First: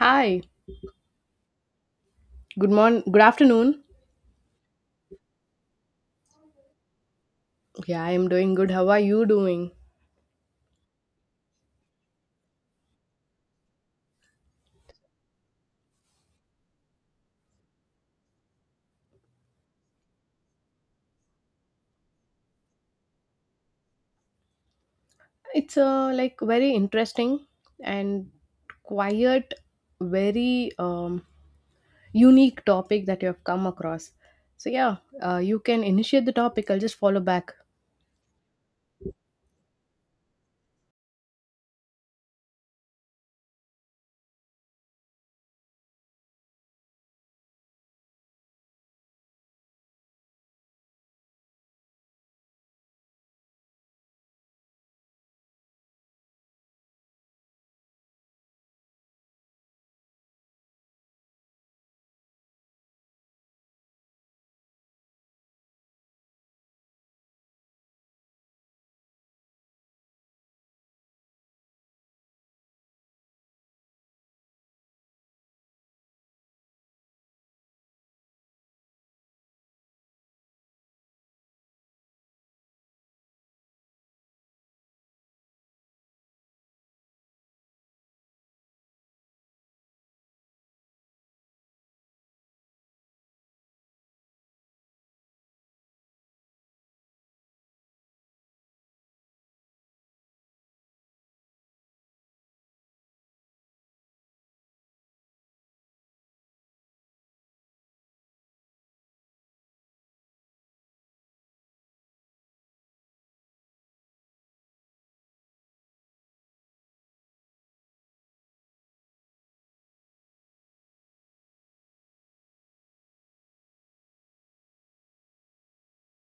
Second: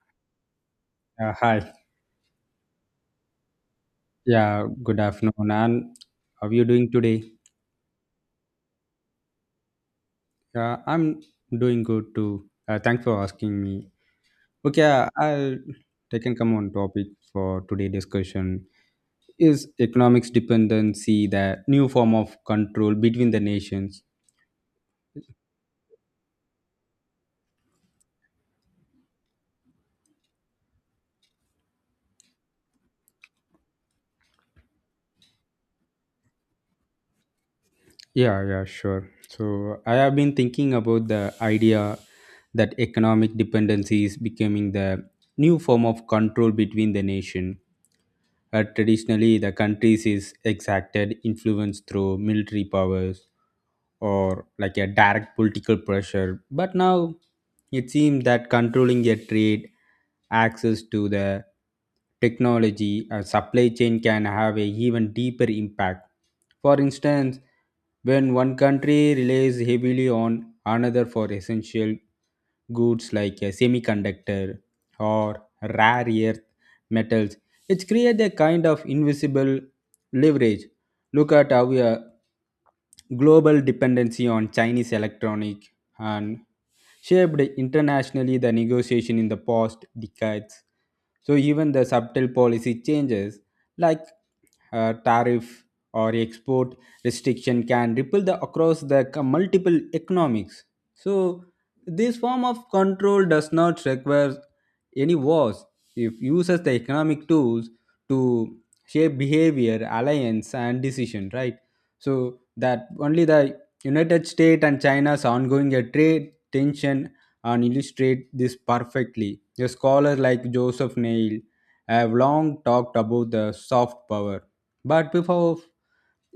Hi. Hi. Good morning. Good afternoon. Yeah, good afternoon. And how are you doing today? Yeah, I am doing good. How are you doing? I'm doing good too. Thanks for asking me. Okay, I'll take and come on topic for today discussion. Is economics dependency the new form of control between the nations? It's like very interesting and quiet, very unique topic that you have come across. So yeah, you can initiate the topic. I'll just follow back. Yeah, yeah, sure. So I have been thinking about the idea that economic dependency is becoming the new form of control between the nation. Traditionally, the countries is exacted influence through military powers or like a direct political pressure. But now it seems that controlling their trade, access to the technology and supply chain can have a even deeper impact. For instance, when one country relies heavily on another for essential goods like a semiconductor or rare earth metals, it creates a kind of invisible leverage. Look at how a global dependency on Chinese electronic and shaped internationally the negotiation in the past decades. So even the subtle policy changes like tariff or export restriction can ripple the, across the multiple economics. So this form of control does not require any wars. It uses the economic tools to shape behavior, alliance, and decision. Right. So that only the United States and China's ongoing trade tension and illustrate this perfectly. The scholars like Joseph Neil have long talked about the soft power, but before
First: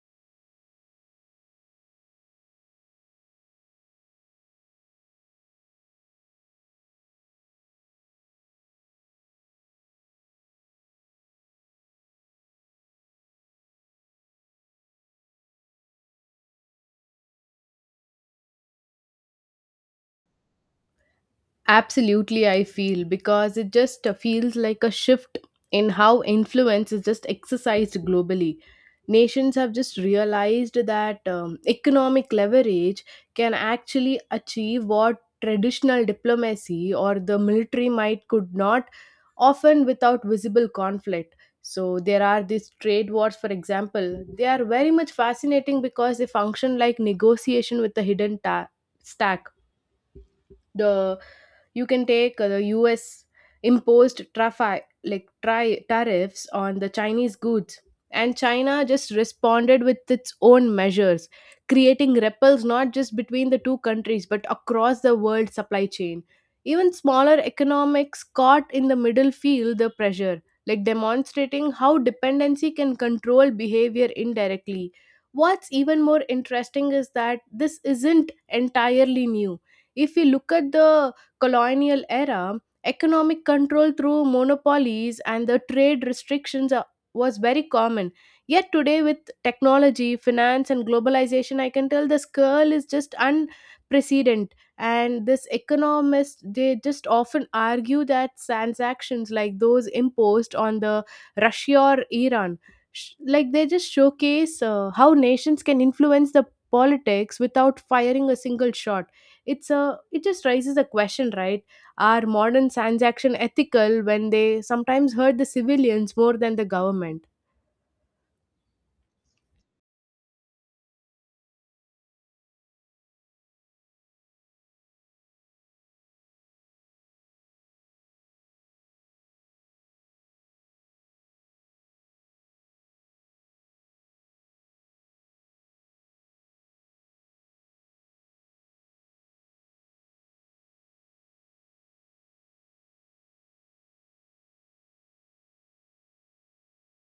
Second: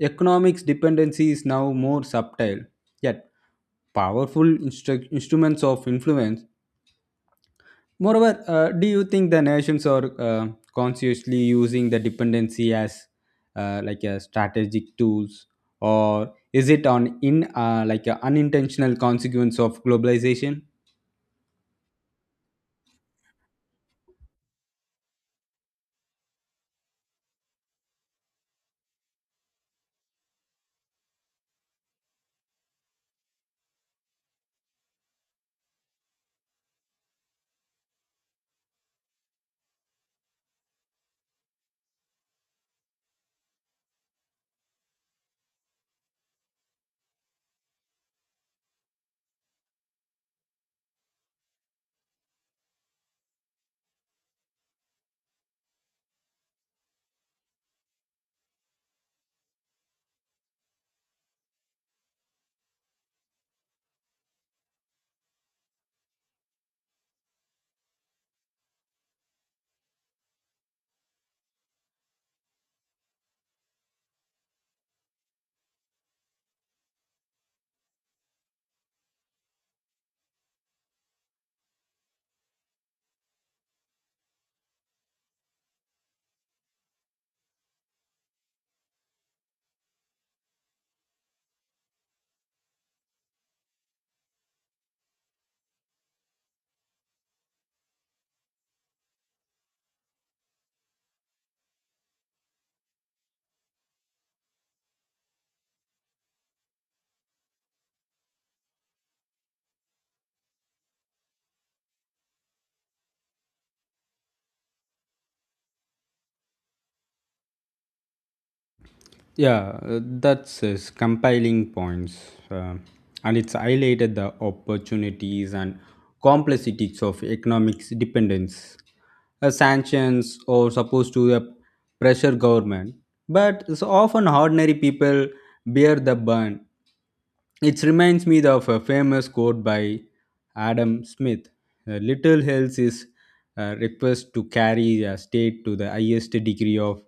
economics dependency is now more subtle, yet powerful instruments of influence. Moreover, do you think the nations are consciously using the dependency as like a strategic tools, or is it on in like an unintentional consequence of globalization? Absolutely, I feel because it just feels like a shift in how influence is just exercised globally. Nations have just realized that economic leverage can actually achieve what traditional diplomacy or the military might could not, often without visible conflict. So there are these trade wars, for example. They are very much fascinating because they function like negotiation with a hidden stack. The You can take the US imposed tariffs on the Chinese goods, and China just responded with its own measures, creating ripples not just between the two countries but across the world supply chain. Even smaller economics caught in the middle feel the pressure, like demonstrating how dependency can control behavior indirectly. What's even more interesting is that this isn't entirely new. If we look at the colonial era, economic control through monopolies and the trade restrictions was very common. Yet today, with technology, finance, and globalization, I can tell the scale is just unprecedented. And this economist, they just often argue that transactions like those imposed on the Russia or Iran, they just showcase how nations can influence the politics without firing a single shot. It's a, it just raises a question, right? Are modern science action ethical when they sometimes hurt the civilians more than the government? Yeah, that's his compiling points. uh, and it's highlighted the opportunities and complexities of economic dependence. Sanctions are supposed to pressure government, but it's often ordinary people bear the burn. It reminds me of a famous quote by Adam Smith: Little else is a request to carry a state to the highest degree of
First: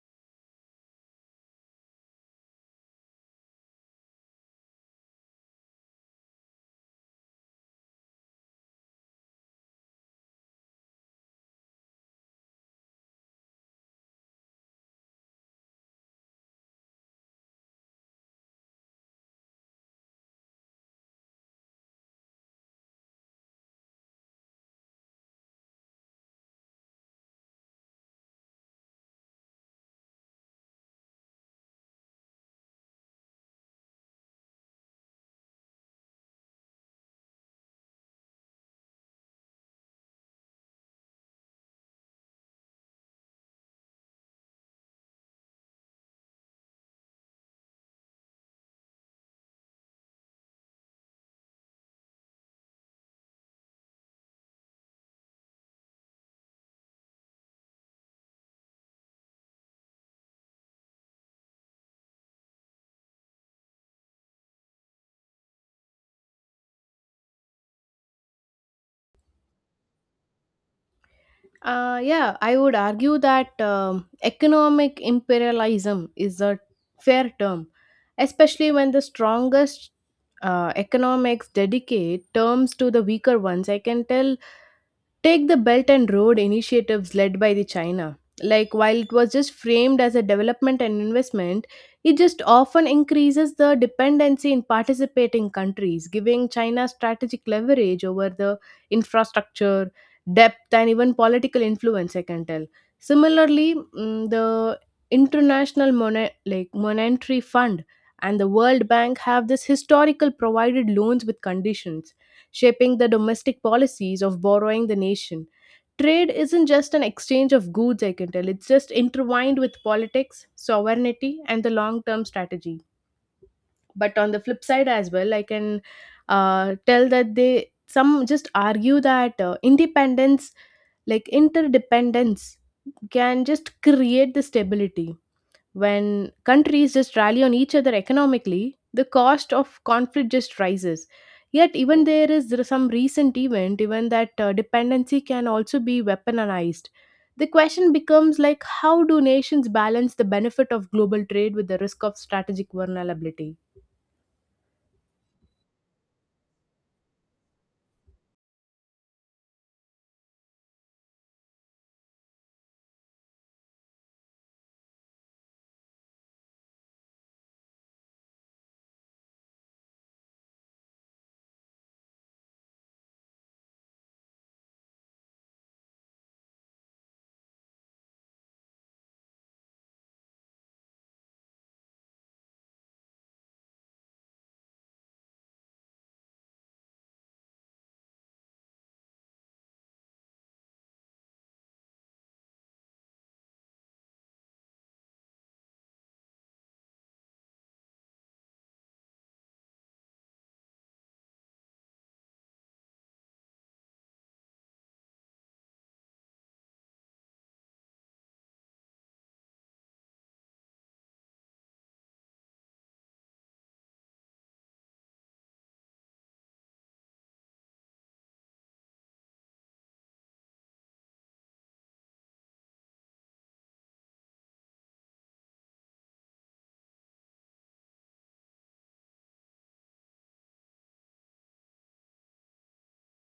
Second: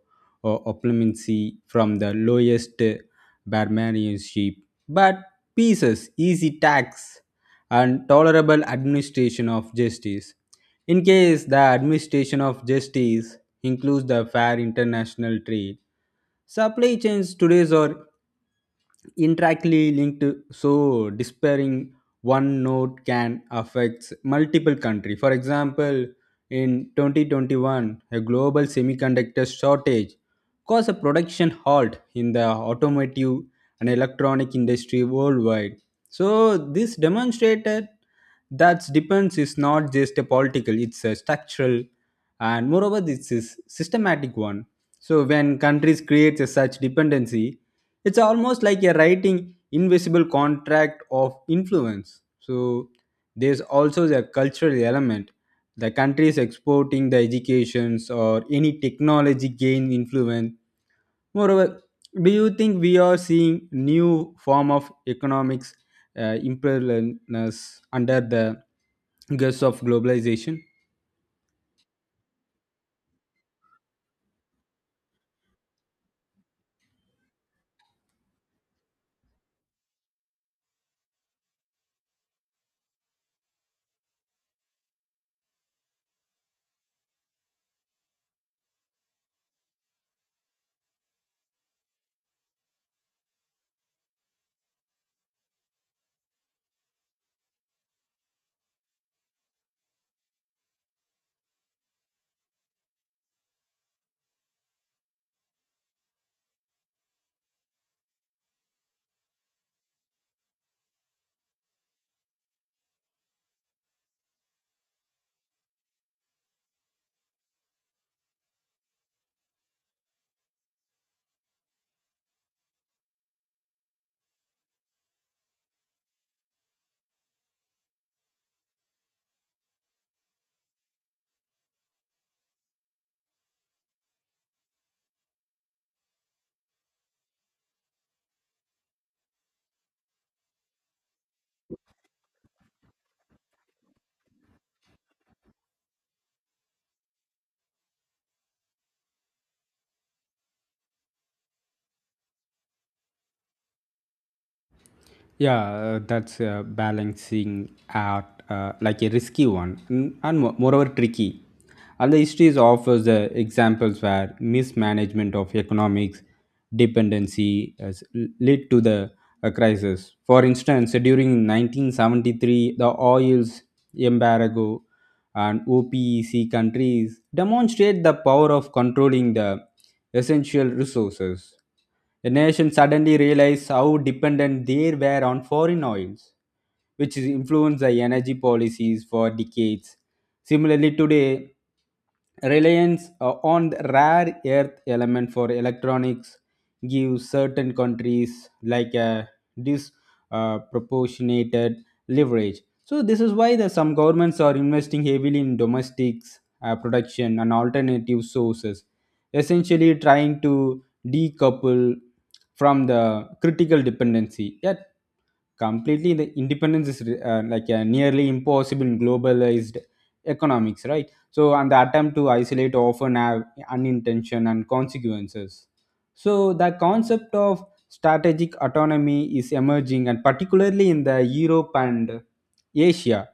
opulency from the lowest barbarianship, but pieces, easy tax, and tolerable administration of justice." In case the administration of justice includes the fair international trade, supply chains today are interactly linked, so despairing one node can affect multiple country. For example, in 2021 a global semiconductor shortage caused a production halt in the automotive and electronic industry worldwide. So this demonstrated that dependence is not just a political, it's a structural, and moreover this is systematic one. So when countries create a such dependency, it's almost like you're writing invisible contract of influence. So there's also the cultural element. The countries exporting the educations or any technology gain influence. Moreover, do you think we are seeing new form of economics imperialness under the guise of globalization? Yeah, I would argue that economic imperialism is a fair term, especially when the strongest economics dedicate terms to the weaker ones, I can tell. Take the Belt and Road initiatives led by the China. Like, while it was just framed as a development and investment, it just often increases the dependency in participating countries, giving China strategic leverage over the infrastructure, depth, and even political influence. I can tell. Similarly, the International Monet- like Monetary Fund and the World Bank have this historical provided loans with conditions, shaping the domestic policies of borrowing the nation. Trade isn't just an exchange of goods, I can tell. It's just intertwined with politics, sovereignty, and the long term strategy. But on the flip side as well, I can tell that they some just argue that independence, like interdependence, can just create the stability. When countries just rally on each other economically, the cost of conflict just rises. Yet, even there is some recent event, even that dependency can also be weaponized. The question becomes like, how do nations balance the benefit of global trade with the risk of strategic vulnerability? Yeah, that's a balancing act, like a risky one, and moreover tricky. And the history offers examples where mismanagement of economics dependency has led to the crisis. For instance, during 1973, the oil's embargo and OPEC countries demonstrate the power of controlling the essential resources. The nation suddenly realized how dependent they were on foreign oils, which influenced the energy policies for decades. Similarly, today, reliance on the rare earth element for electronics gives certain countries like a disproportionate leverage. So this is why the some governments are investing heavily in domestics production and alternative sources, essentially trying to decouple from the critical dependency. Yet, completely the independence is like a nearly impossible in globalized economics, right? So, and the attempt to isolate often have unintention and consequences. So, the concept of strategic autonomy is emerging, and particularly in the Europe and Asia.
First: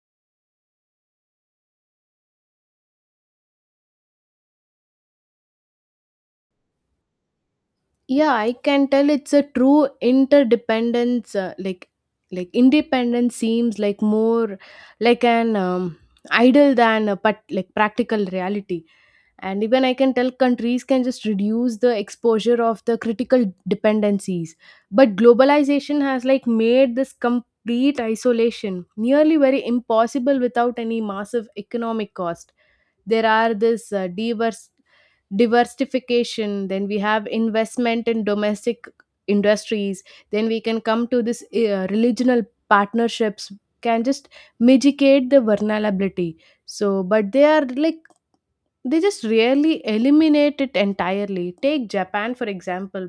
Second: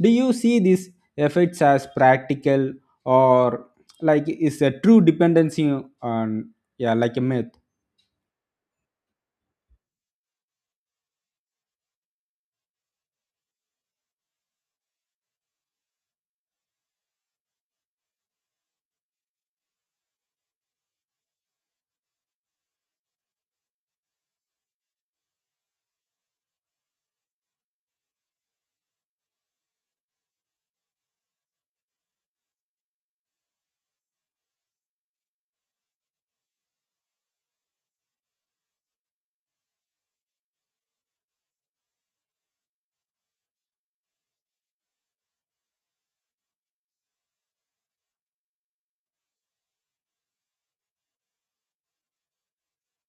Do you see these effects as practical or like is a true dependency on, yeah, like a myth? Yeah, I can tell it's a true interdependence, like independence seems like more like an idol than a but like practical reality. And even I can tell countries can just reduce the exposure of the critical dependencies, but globalization has like made this complete isolation nearly very impossible without any massive economic cost. There are this diverse diversification, then we have investment in domestic industries, then we can come to this regional partnerships can just mitigate the vulnerability. So, but they are like, they just rarely eliminate it entirely. Take Japan, for example.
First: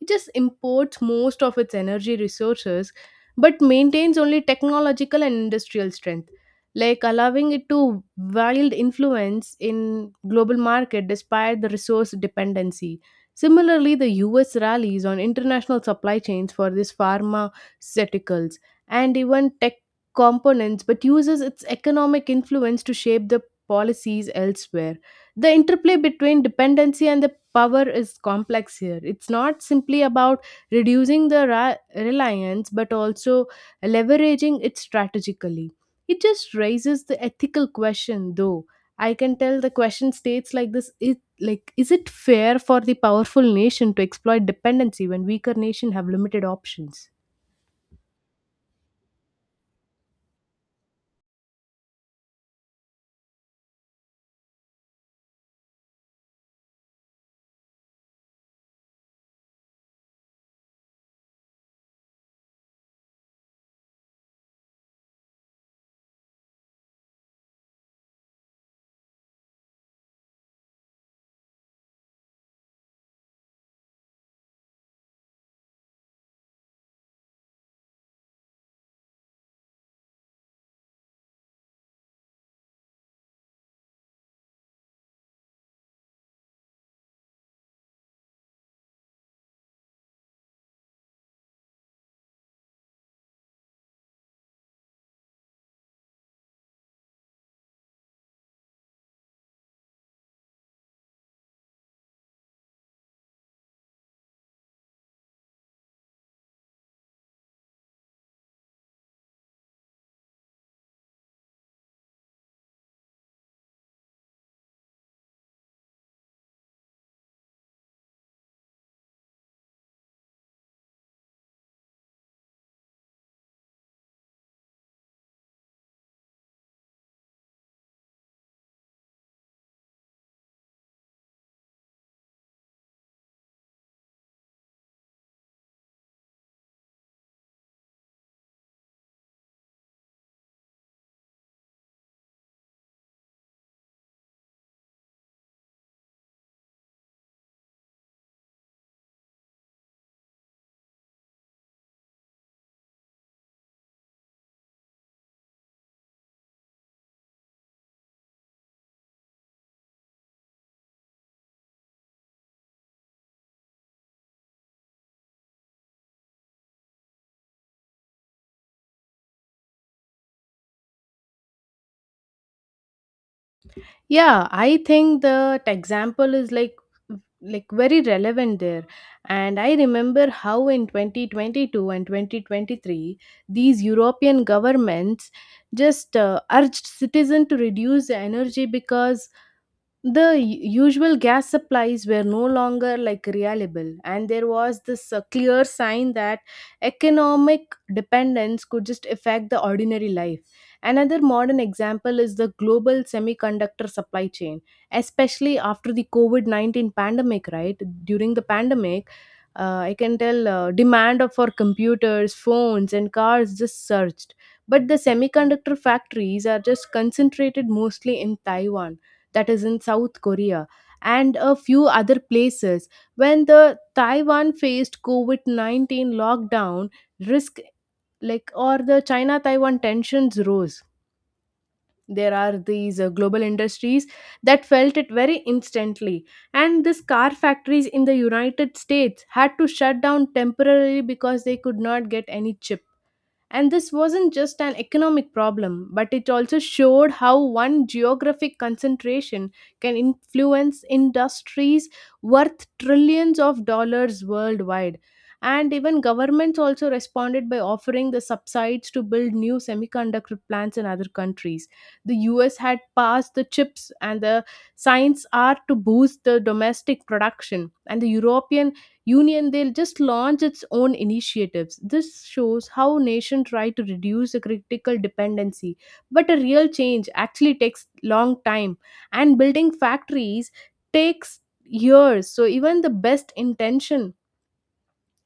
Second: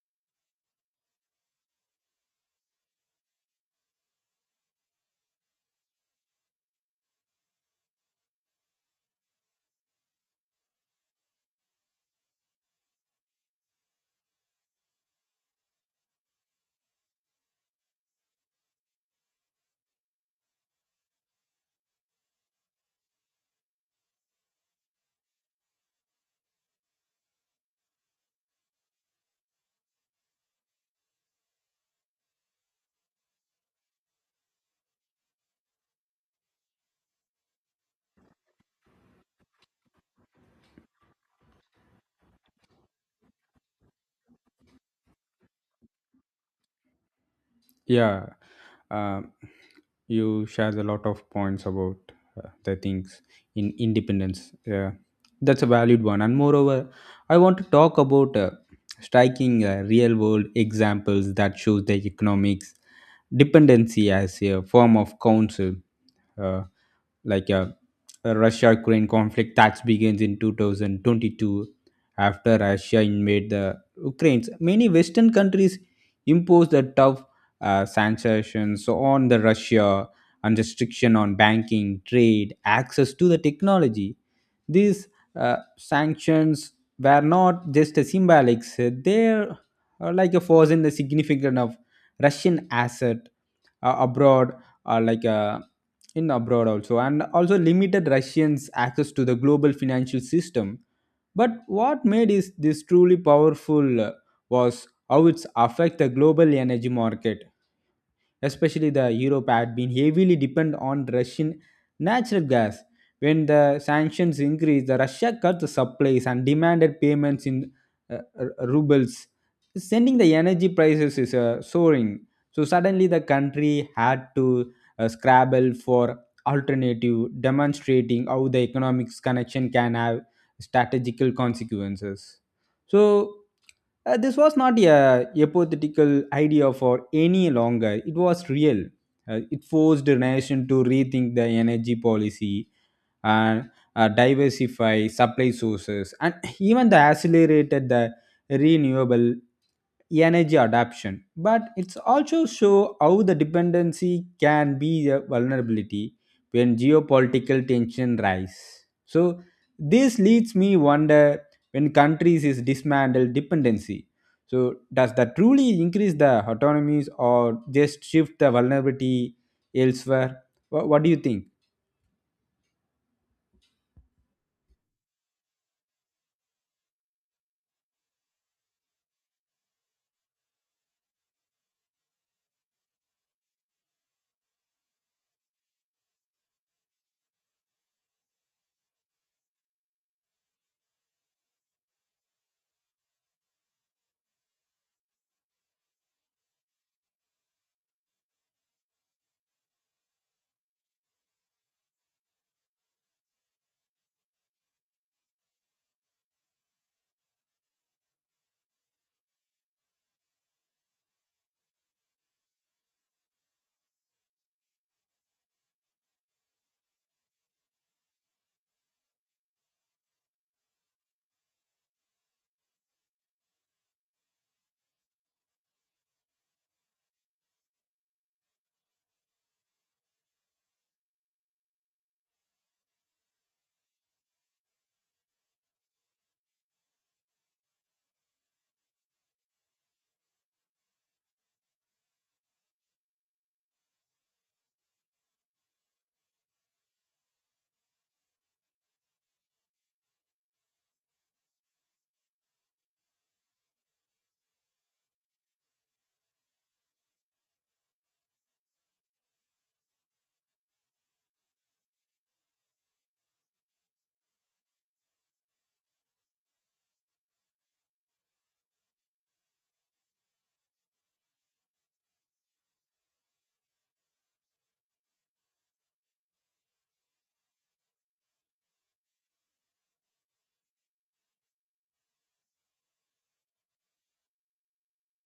It just imports most of its energy resources but maintains only technological and industrial strength, like allowing it to wield influence in global market despite the resource dependency. Similarly, the US rallies on international supply chains for these pharmaceuticals and even tech components, but uses its economic influence to shape the policies elsewhere. The interplay between dependency and the power is complex here. It's not simply about reducing the reliance but also leveraging it strategically. It just raises the ethical question, though. I can tell the question states like this, like, is it fair for the powerful nation to exploit dependency when weaker nation have limited options? Yeah, um, you shares a lot of points about the things in independence. Yeah, that's a valid one. And moreover, I want to talk about striking real world examples that shows the economics dependency as a form of counsel. Uh, like uh, a Russia Ukraine conflict that begins in 2022 after Russia invaded the Ukraine. Many Western countries impose the tough sanctions so on the Russia and restriction on banking, trade, access to the technology. These sanctions were not just a symbolic; they're like a force in the significance of Russian asset abroad, uh, like uh, in abroad also, and also limited Russians' access to the global financial system. But what made is this truly powerful was how it's affect the global energy market, especially the Europe had been heavily dependent on Russian natural gas. When the sanctions increased, the Russia cut the supplies and demanded payments in rubles, sending the energy prices is soaring. So suddenly, the country had to scrabble for alternative, demonstrating how the economics connection can have strategical consequences. So this was not a hypothetical idea for any longer. It was real. It forced the nation to rethink the energy policy and diversify supply sources, and even the accelerated the renewable energy adoption. But it's also show how the dependency can be a vulnerability when geopolitical tension rise. So this leads me wonder, when countries is dismantled dependency, so does that truly increase the autonomies or just shift the vulnerability elsewhere? What do you think? Yeah, I think that example is like very relevant there. And I remember how in 2022 and 2023 these european governments just urged citizens to reduce the energy because the usual gas supplies were no longer like reliable, and there was this clear sign that economic dependence could just affect the ordinary life. Another modern example is the global semiconductor supply chain, especially after the covid-19 pandemic, right? During the pandemic, I can tell demand for computers, phones, and cars just surged, but the semiconductor factories are just concentrated mostly in Taiwan, that is, in South Korea, and a few other places. When the Taiwan faced COVID 19 lockdown, risk like or the china taiwan tensions rose, there are these global industries that felt it very instantly, and these car factories in the united states had to shut down temporarily because they could not get any chip. And this wasn't just an economic problem, but it also showed how one geographic concentration can influence industries worth trillions of dollars worldwide. And even governments also responded by offering the subsidies to build new semiconductor plants in other countries. The US had passed the Chips and the Science Act to boost the domestic production, and the European Union, they'll just launch its own initiatives. This shows how nations try to reduce a critical dependency, but a real change actually takes long time, and building factories takes years. So even the best intention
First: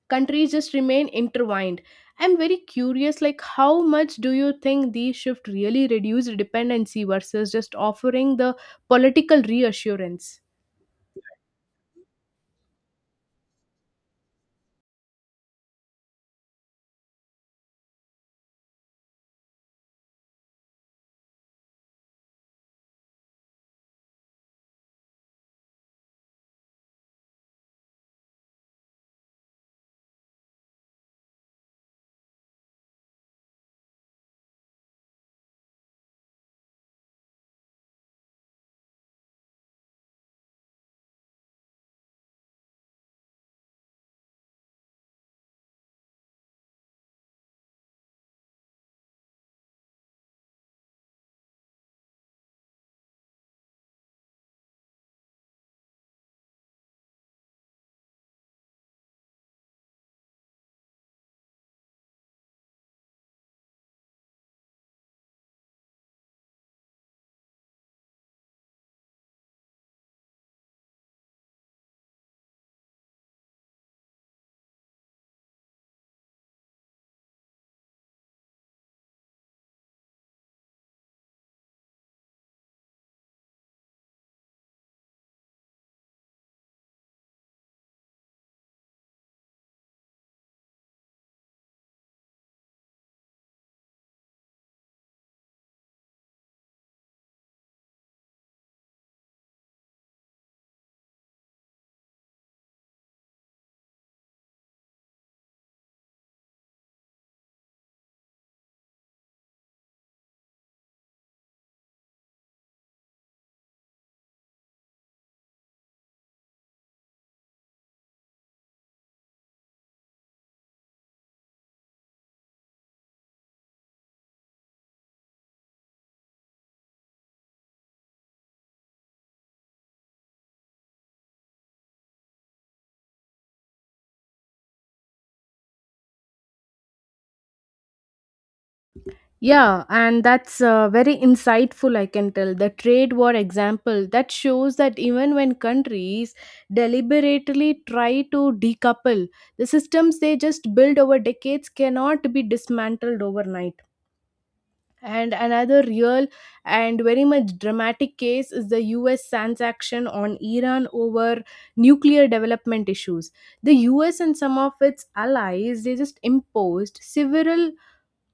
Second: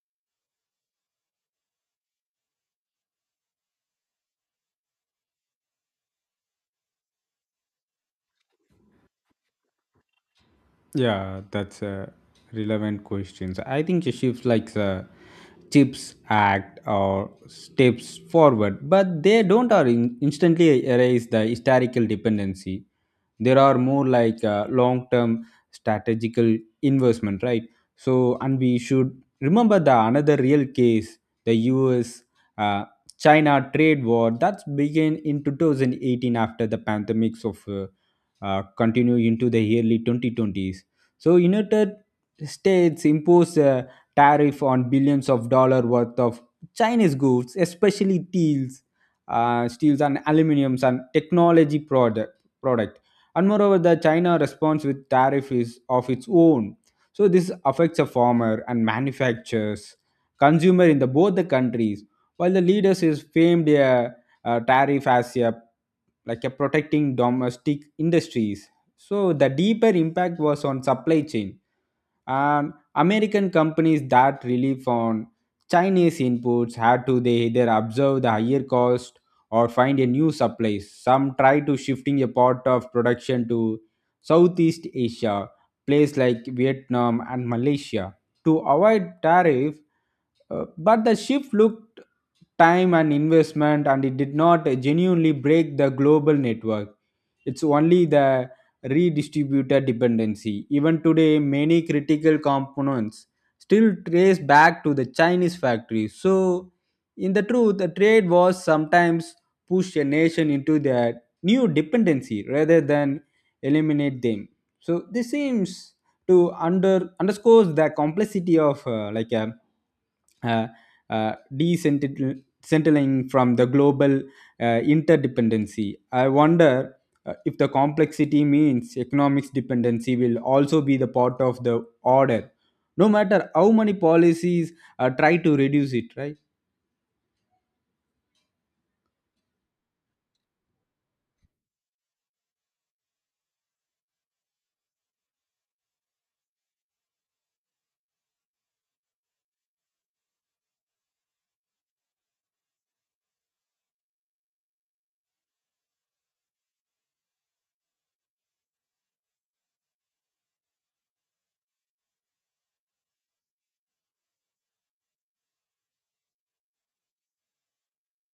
countries just remain intertwined. I'm very curious, like, how much do you think these shift really reduce dependency versus just offering the political reassurance? Yeah, that's a relevant question. So, I think shifts like the Chips Act or steps forward, but they don't are instantly erase the historical dependency. There are more like long-term strategical investment, right? So, and we should remember the another real case, the U.S. Uh, China trade war that began in 2018 after the pandemics of continue into the early 2020s. So United States imposed a tariff on billions of dollar worth of Chinese goods, especially steels, steels and aluminiums and technology product. And moreover, the China response with tariff is of its own. So this affects the farmer and manufacturers, consumer in the both the countries. While the leaders is famed a tariff as a like a protecting domestic industries, so the deeper impact was on supply chain, and American companies that rely on Chinese inputs had to they either observe the higher cost or find a new supply. Some try to shifting a part of production to Southeast Asia, places like Vietnam and Malaysia, to avoid tariff, but the shift looked time and investment and it did not genuinely break the global network. It's only the redistributed dependency. Even today, many critical components still trace back to the Chinese factory. So, in the truth, the trade wars sometimes push a nation into their new dependency rather than eliminate them. So, this seems to under underscores the complexity of uh, decentling from the global interdependency. I wonder if the complexity means economics dependency will also be the part of the order, no matter how many policies try to reduce it, right? Yeah, and that's very insightful, I can tell. The trade war example that shows that even when countries deliberately try to decouple, the systems they just build over decades cannot be dismantled overnight. And another real and very much dramatic case is the US sanction on Iran over nuclear development issues. The US and some of its allies, they just imposed several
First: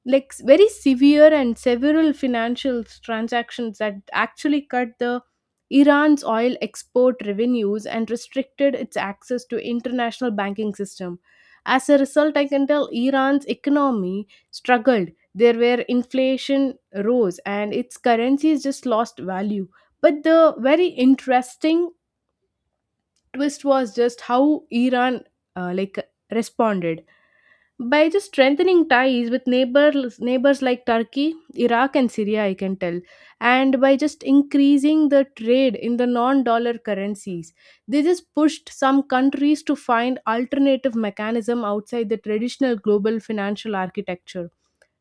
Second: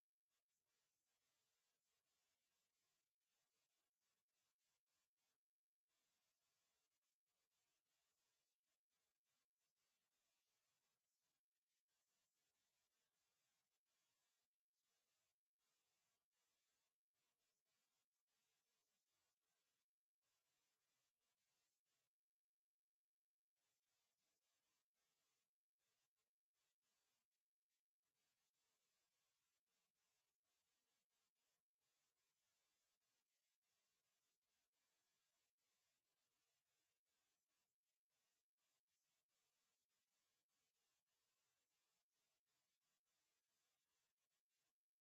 very severe and several financial transactions that actually cut the Iran's oil export revenues and restricted its access to international banking system. As a result, I can tell Iran's economy struggled. There were inflation rose and its currency just lost value. But the very interesting twist was just how Iran uh, like responded by just strengthening ties with neighbors like Turkey, Iraq, and Syria, I can tell, and by just increasing the trade in the non dollar currencies. They just pushed some countries to find alternative mechanism outside the traditional global financial architecture.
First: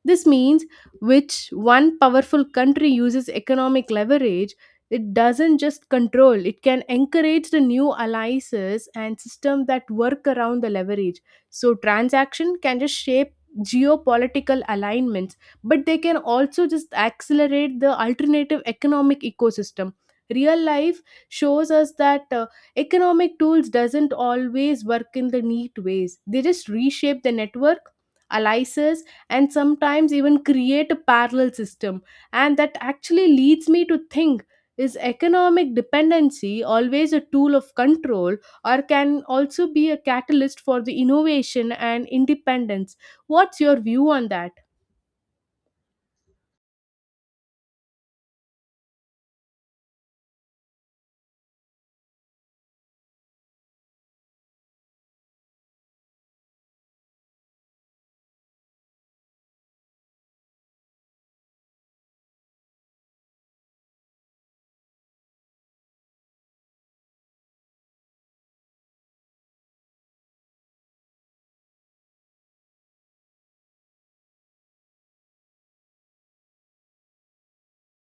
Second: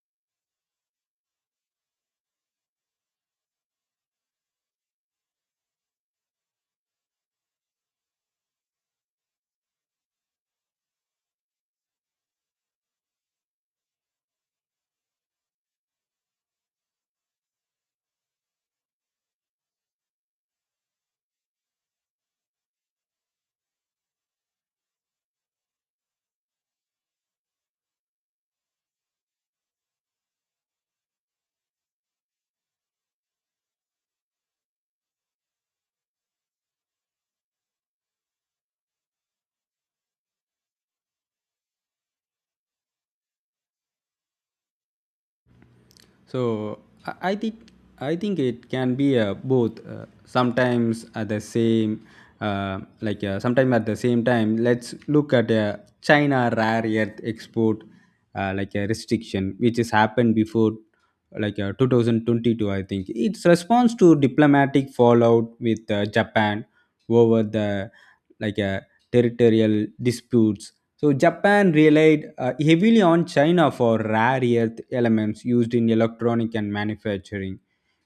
This means which one powerful country uses economic leverage, it doesn't just control, it can encourage the new alliances and systems that work around the leverage. So transaction can just shape geopolitical alignments, but they can also just accelerate the alternative economic ecosystem. Real life shows us that economic tools doesn't always work in the neat ways. They just reshape the network, alliances, and sometimes even create a parallel system. And that actually leads me to think, is economic dependency always a tool of control, or can also be a catalyst for the innovation and independence? What's your view on that? So I, I think I think it can be both. Sometimes at the same, sometime at the same time. Let's look at China rare earth export, like a restriction which has happened before, like 2022. I think its response to diplomatic fallout with Japan over the like uh, territorial disputes. So Japan relied heavily on China for rare earth elements used in electronic and manufacturing.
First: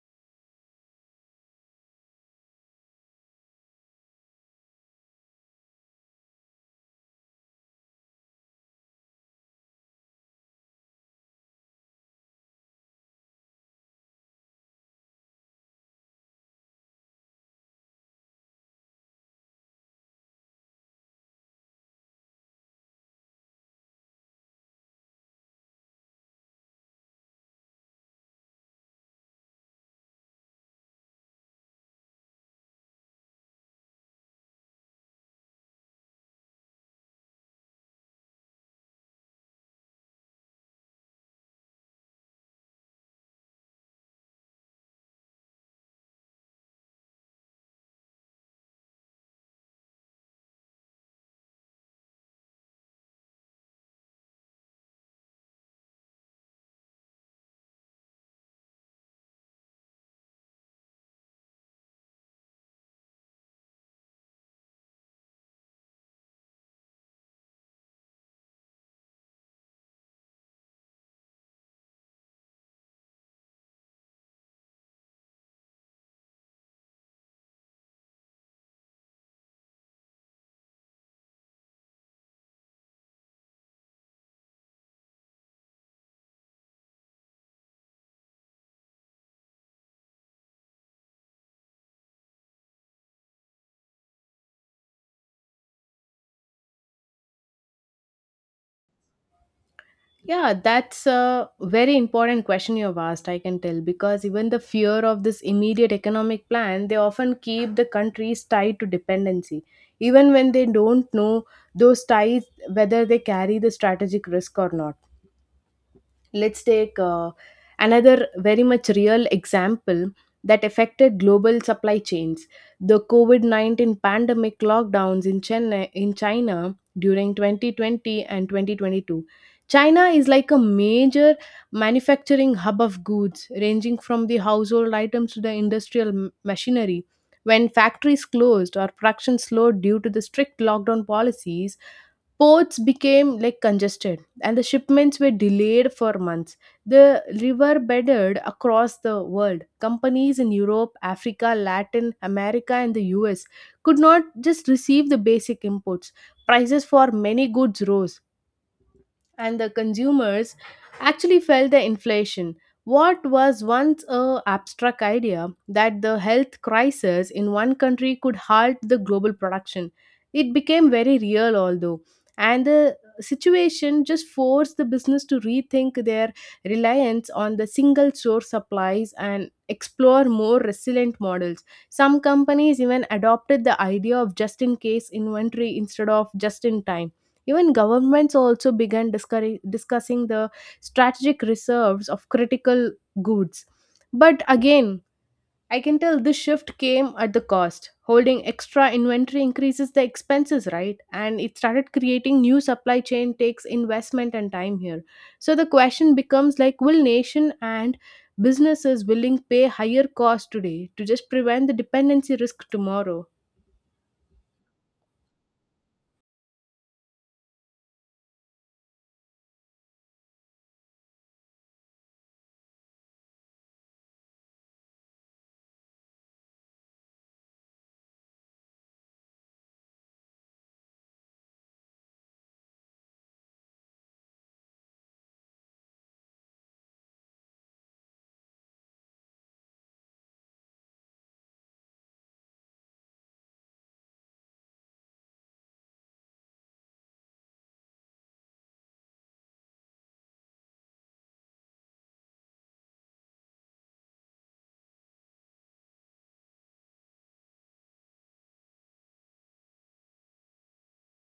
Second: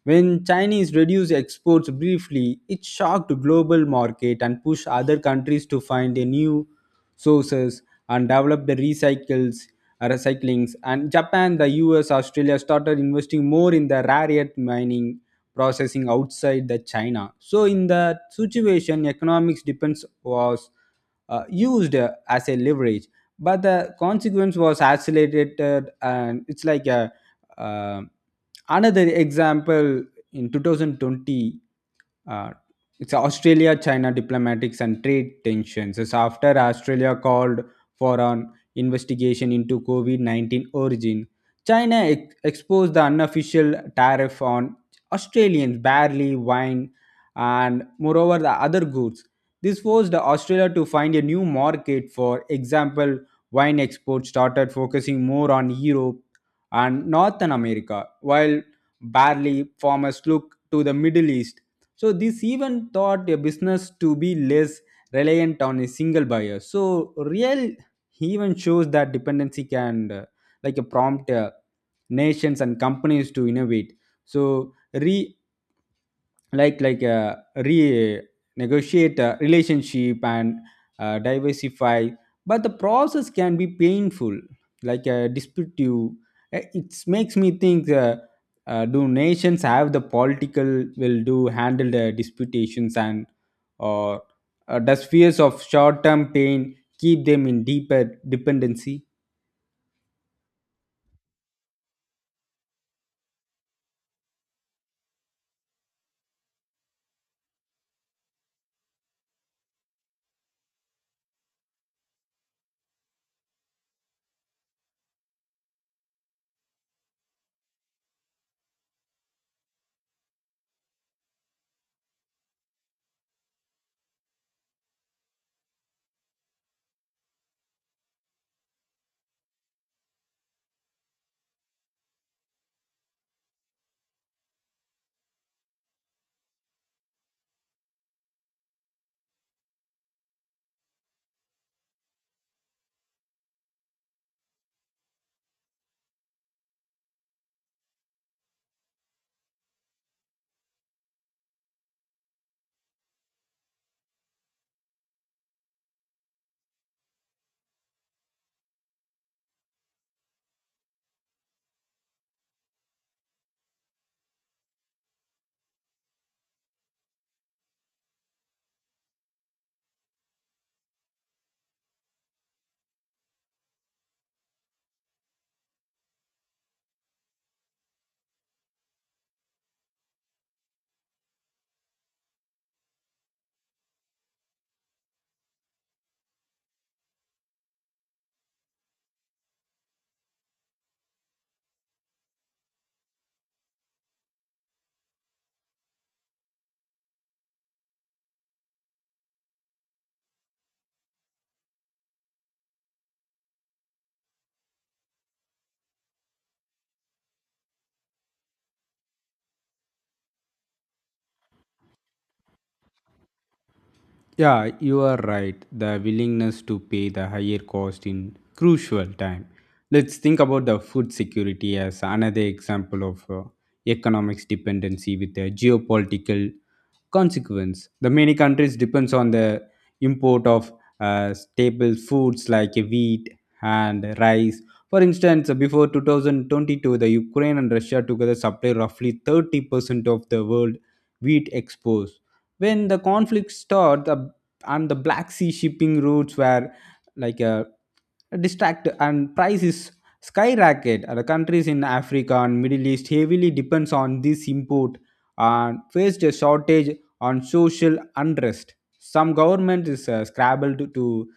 When Chinese reduced exports briefly, it shocked the global market and pushed other countries to find a new sources and develop the recycles recyclings. And Japan, the US, Australia started investing more in the rare earth mining processing outside the China. So in that situation economics depends was used as a leverage, but the consequence was accelerated. And it's like a uh, another example in 2020, uh, it's Australia China diplomatics and trade tensions, it's after Australia called for an investigation into covid-19 origin. China exposed the unofficial tariff on Australians, barley, wine, and moreover the other goods. This forced Australia to find a new market. For example, wine exports started focusing more on Europe and Northern America, while barley farmers looked to the Middle East. So this even taught a business to be less reliant on a single buyer. So real even shows that dependency can like a prompt nations and companies to innovate. So re like re negotiate a relationship and diversify, but the process can be painful like a dispute. It makes me think, do nations have the political will do handle the disputations and, or does fears of short term pain keep them in deeper dependency? Yeah, that's a very important question you've asked, I can tell, because even the fear of this immediate economic plan, they often keep the countries tied to dependency, even when they don't know those ties whether they carry the strategic risk or not. Let's take another very much real example that affected global supply chains. The COVID 19 pandemic lockdowns in Chennai, in China during 2020 and 2022. China is like a major manufacturing hub of goods, ranging from the household items to the industrial machinery. When factories closed or production slowed due to the strict lockdown policies, ports became like congested and the shipments were delayed for months. The river bedded across the world. Companies in Europe, Africa, Latin America, and the US could not just receive the basic imports. Prices for many goods rose and the consumers actually felt the inflation. What was once a abstract idea that the health crisis in one country could halt the global production, it became very real, although, and the situation just forced the business to rethink their reliance on the single source supplies and explore more resilient models. Some companies even adopted the idea of just in case inventory instead of just in time. Even governments also began discussing the strategic reserves of critical goods. But again, I can tell this shift came at the cost. Holding extra inventory increases the expenses, right? And it started creating new supply chain takes investment and time here. So the question becomes like, will nation and businesses willing pay higher cost today to just prevent the dependency risk tomorrow? Yeah, you are right. The willingness to pay the higher cost in crucial time. Let's think about the food security as another example of economics dependency with a geopolitical consequence. The many countries depends on the import of staple foods like wheat and rice. For instance, before 2022, the Ukraine and Russia together supply roughly 30% of the world wheat exports. When the conflict started, and the Black Sea shipping routes were like a distract and prices skyrocket. The countries in Africa and Middle East heavily depends on this import and faced a shortage on social unrest. Some government is scrambled to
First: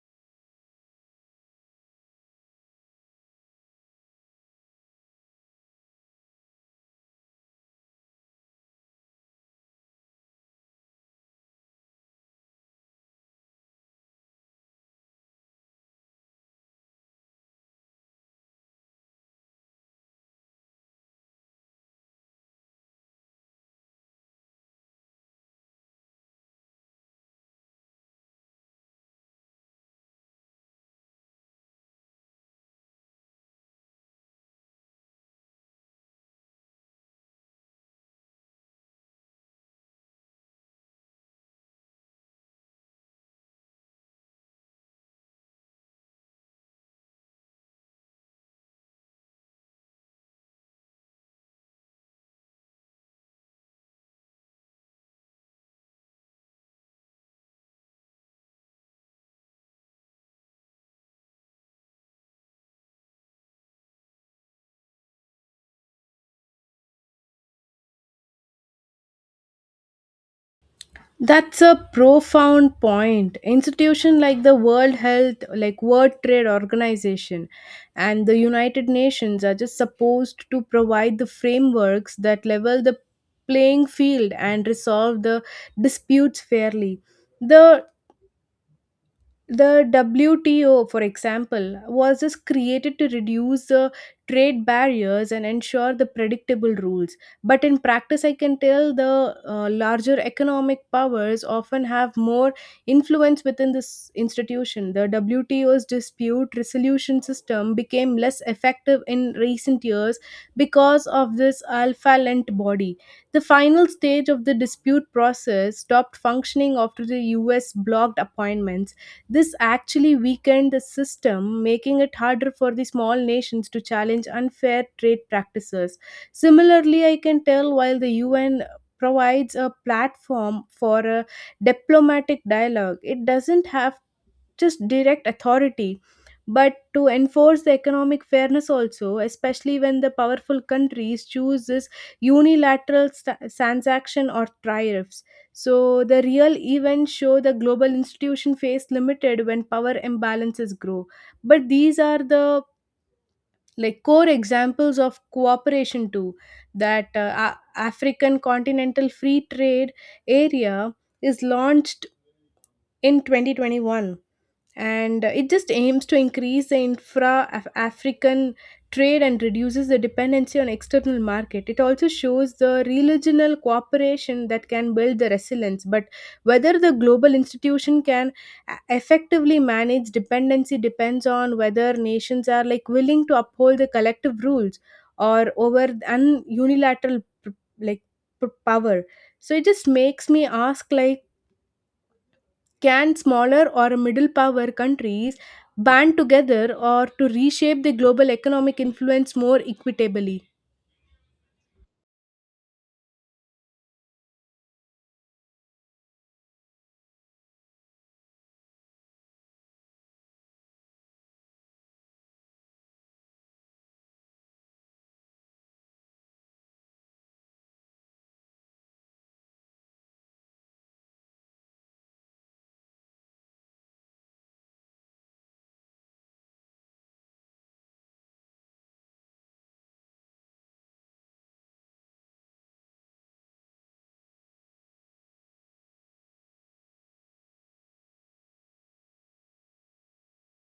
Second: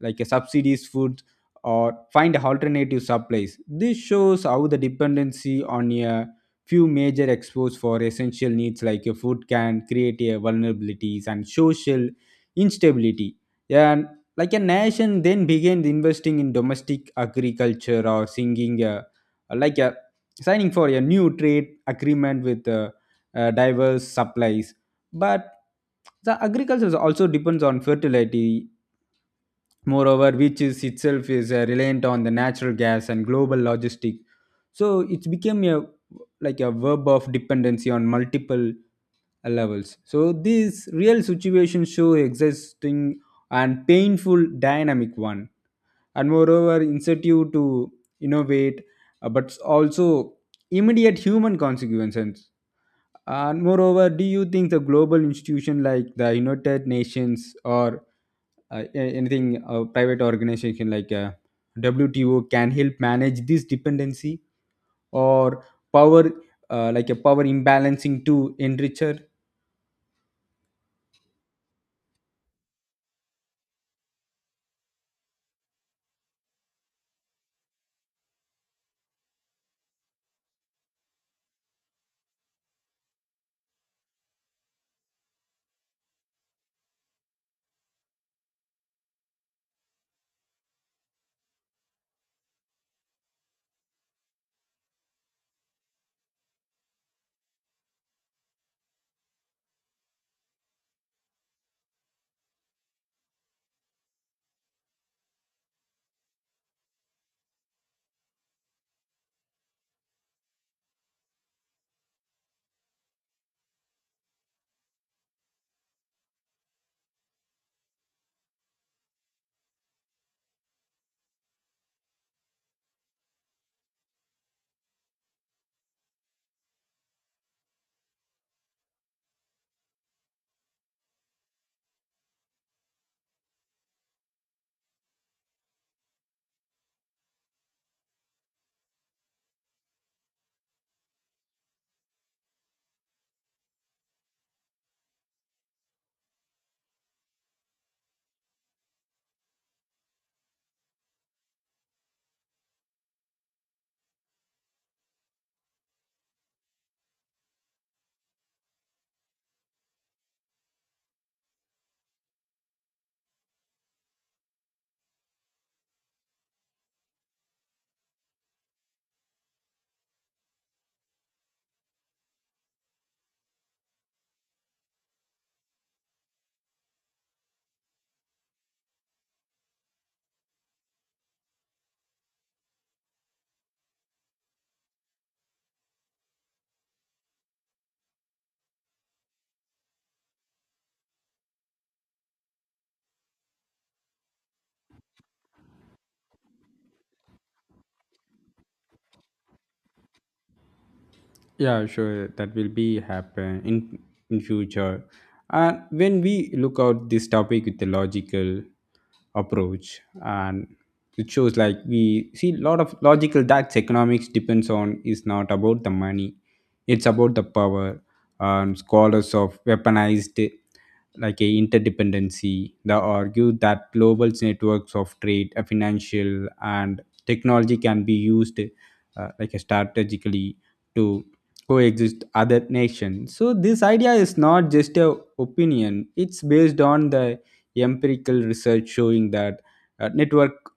like a subsidies food or find alternative supplies. This shows how the dependency on a few major exports for essential needs like a food can create a vulnerabilities and social instability. And like a nation then began investing in domestic agriculture or singing like a signing for a new trade agreement with diverse supplies. But the agriculture also depends on fertility. Moreover, which is itself is reliant on the natural gas and global logistic. So it's become a verb of dependency on multiple levels. So these real situations show existing and painful dynamic one, and moreover incentive to innovate, but also immediate human consequences. And moreover, do you think the global institution like the United Nations or anything private organization like WTO can help manage this dependency or power, like a power imbalancing to enricher? That's a profound point. Institution like the World Health, like World Trade Organization and the United Nations are just supposed to provide the frameworks that level the playing field and resolve the disputes fairly. The the WTO, for example, was just created to reduce the trade barriers and ensure the predictable rules. But in practice, I can tell the larger economic powers often have more influence within this institution. The WTO's dispute resolution system became less effective in recent years because of this alpha-lent body. The final stage of the dispute process stopped functioning after the US blocked appointments. This actually weakened the system, making it harder for the small nations to challenge unfair trade practices. Similarly, I can tell while the UN provides a platform for a diplomatic dialogue, it doesn't have just direct authority but to enforce the economic fairness also, especially when the powerful countries choose this unilateral transaction or tariffs. So the real events show the global institution face limited when power imbalances grow, but these are the like core examples of cooperation too. That african continental free trade area is launched in 2021, and it just aims to increase the african trade and reduces the dependency on external market. It also shows the regional cooperation that can build the resilience. But whether the global institution can effectively manage dependency depends on whether nations are like willing to uphold the collective rules or over an unilateral like power. So it just makes me ask, like, can smaller or middle power countries band together or to reshape the global economic influence more equitably? Yeah, sure. That will be happen in future. And when we look out this topic with the logical approach, and it shows like we see a lot of logical that economics depends on is not about the money, it's about the power. And scholars of weaponized like a interdependency, they argue that global networks of trade, financial, and technology can be used like a strategically to coexist other nations. So this idea is not just a opinion, it's based on the empirical research showing that network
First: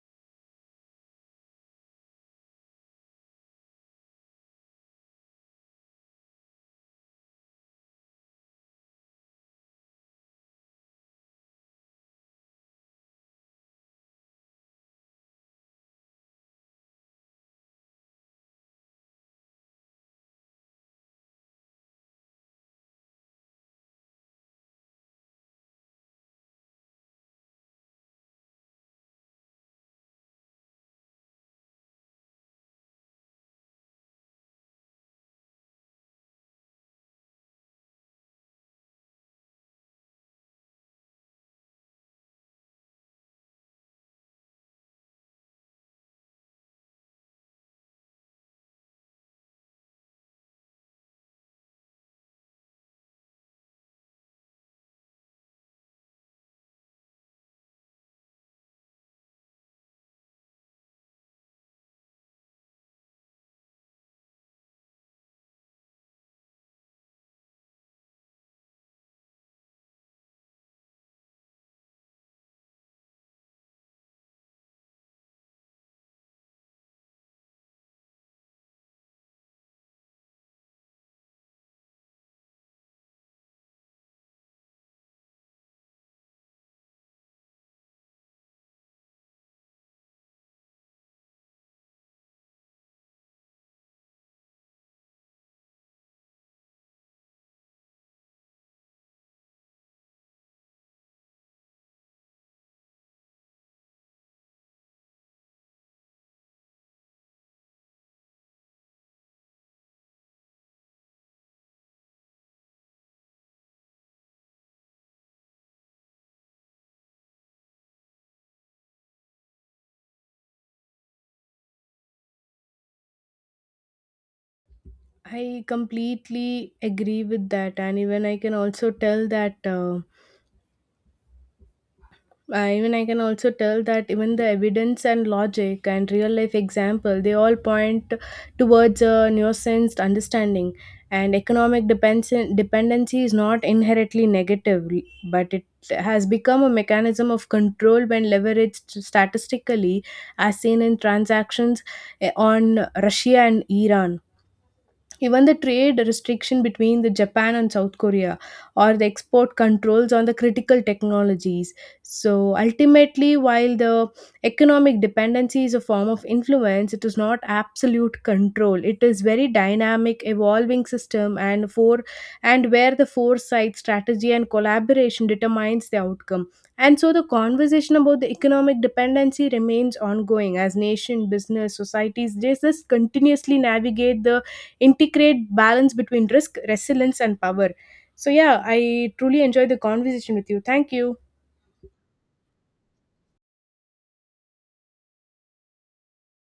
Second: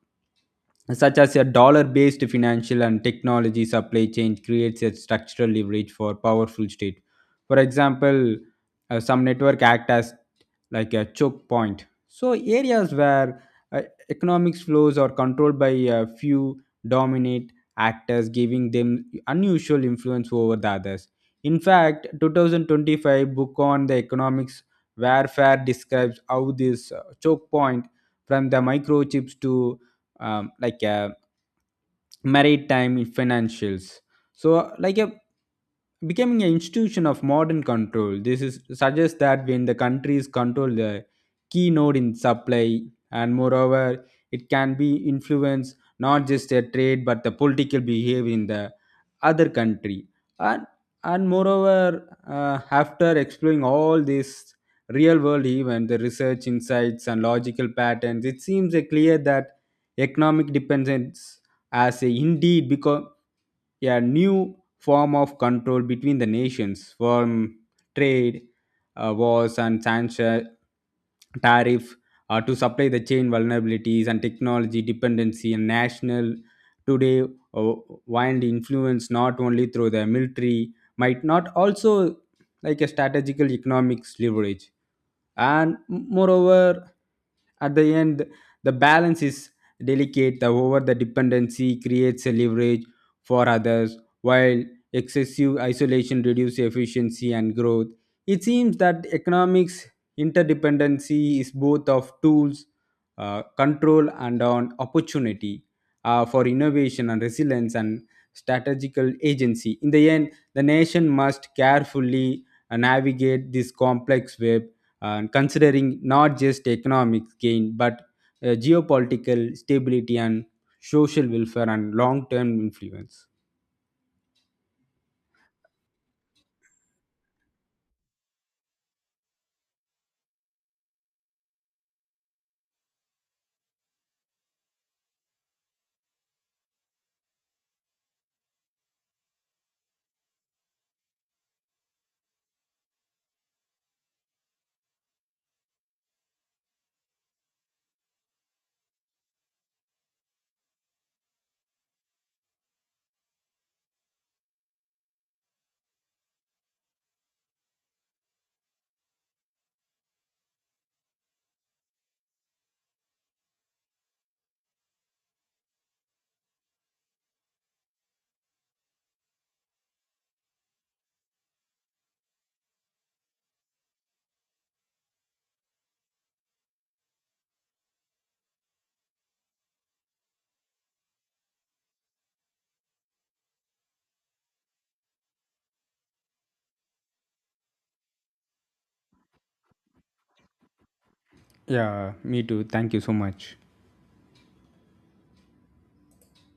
such as a dollar based financial and technology supply chain creates a structural leverage for powerful state. For example, some network act as like a choke point. So areas where uh, economics flows are controlled by a few dominate actors giving them unusual influence over the others. In fact, 2025 book on the economics warfare describes how this choke point from the microchips to like a maritime financials. So like a becoming an institution of modern control. This is suggests that when the countries control the key node in supply, and moreover, it can be influence not just their trade but the political behavior in the other country. And and moreover, after exploring all these real world event, the research insights and logical patterns, it seems clear that economic dependence has indeed become a new form of control between the nations. From trade wars and sanction tariff, to supply the chain vulnerabilities and technology dependency and national today, uh, wind influence not only through the military might not also like a strategical economics leverage. And moreover, at the end, the balance is delicate. The over the dependency creates a leverage for others, while excessive isolation reduces efficiency and growth. It seems that economics interdependency is both of tools, control, and on opportunity for innovation and resilience and strategical agency. In the end, the nation must carefully navigate this complex web and considering not just economic gain but geopolitical stability and social welfare and long-term influence. I completely agree with that, and even I can also tell that. I, even I can also tell that even the evidence and logic and real life example, they all point towards a nuanced understanding. And economic dependency is not inherently negative, but it has become a mechanism of control when leveraged statistically, as seen in transactions on Russia and Iran. Even the trade restriction between the Japan and South Korea or the export controls on the critical technologies. So ultimately, while the economic dependency is a form of influence, it is not absolute control. It is very dynamic, evolving system, and for and where the foresight, strategy, and collaboration determines the outcome. And so the conversation about the economic dependency remains ongoing as nation, business, societies, they just continuously navigate the integrate balance between risk, resilience, and power. So, yeah, I truly enjoy the conversation with you. Thank you. Yeah, me too. Thank you so much.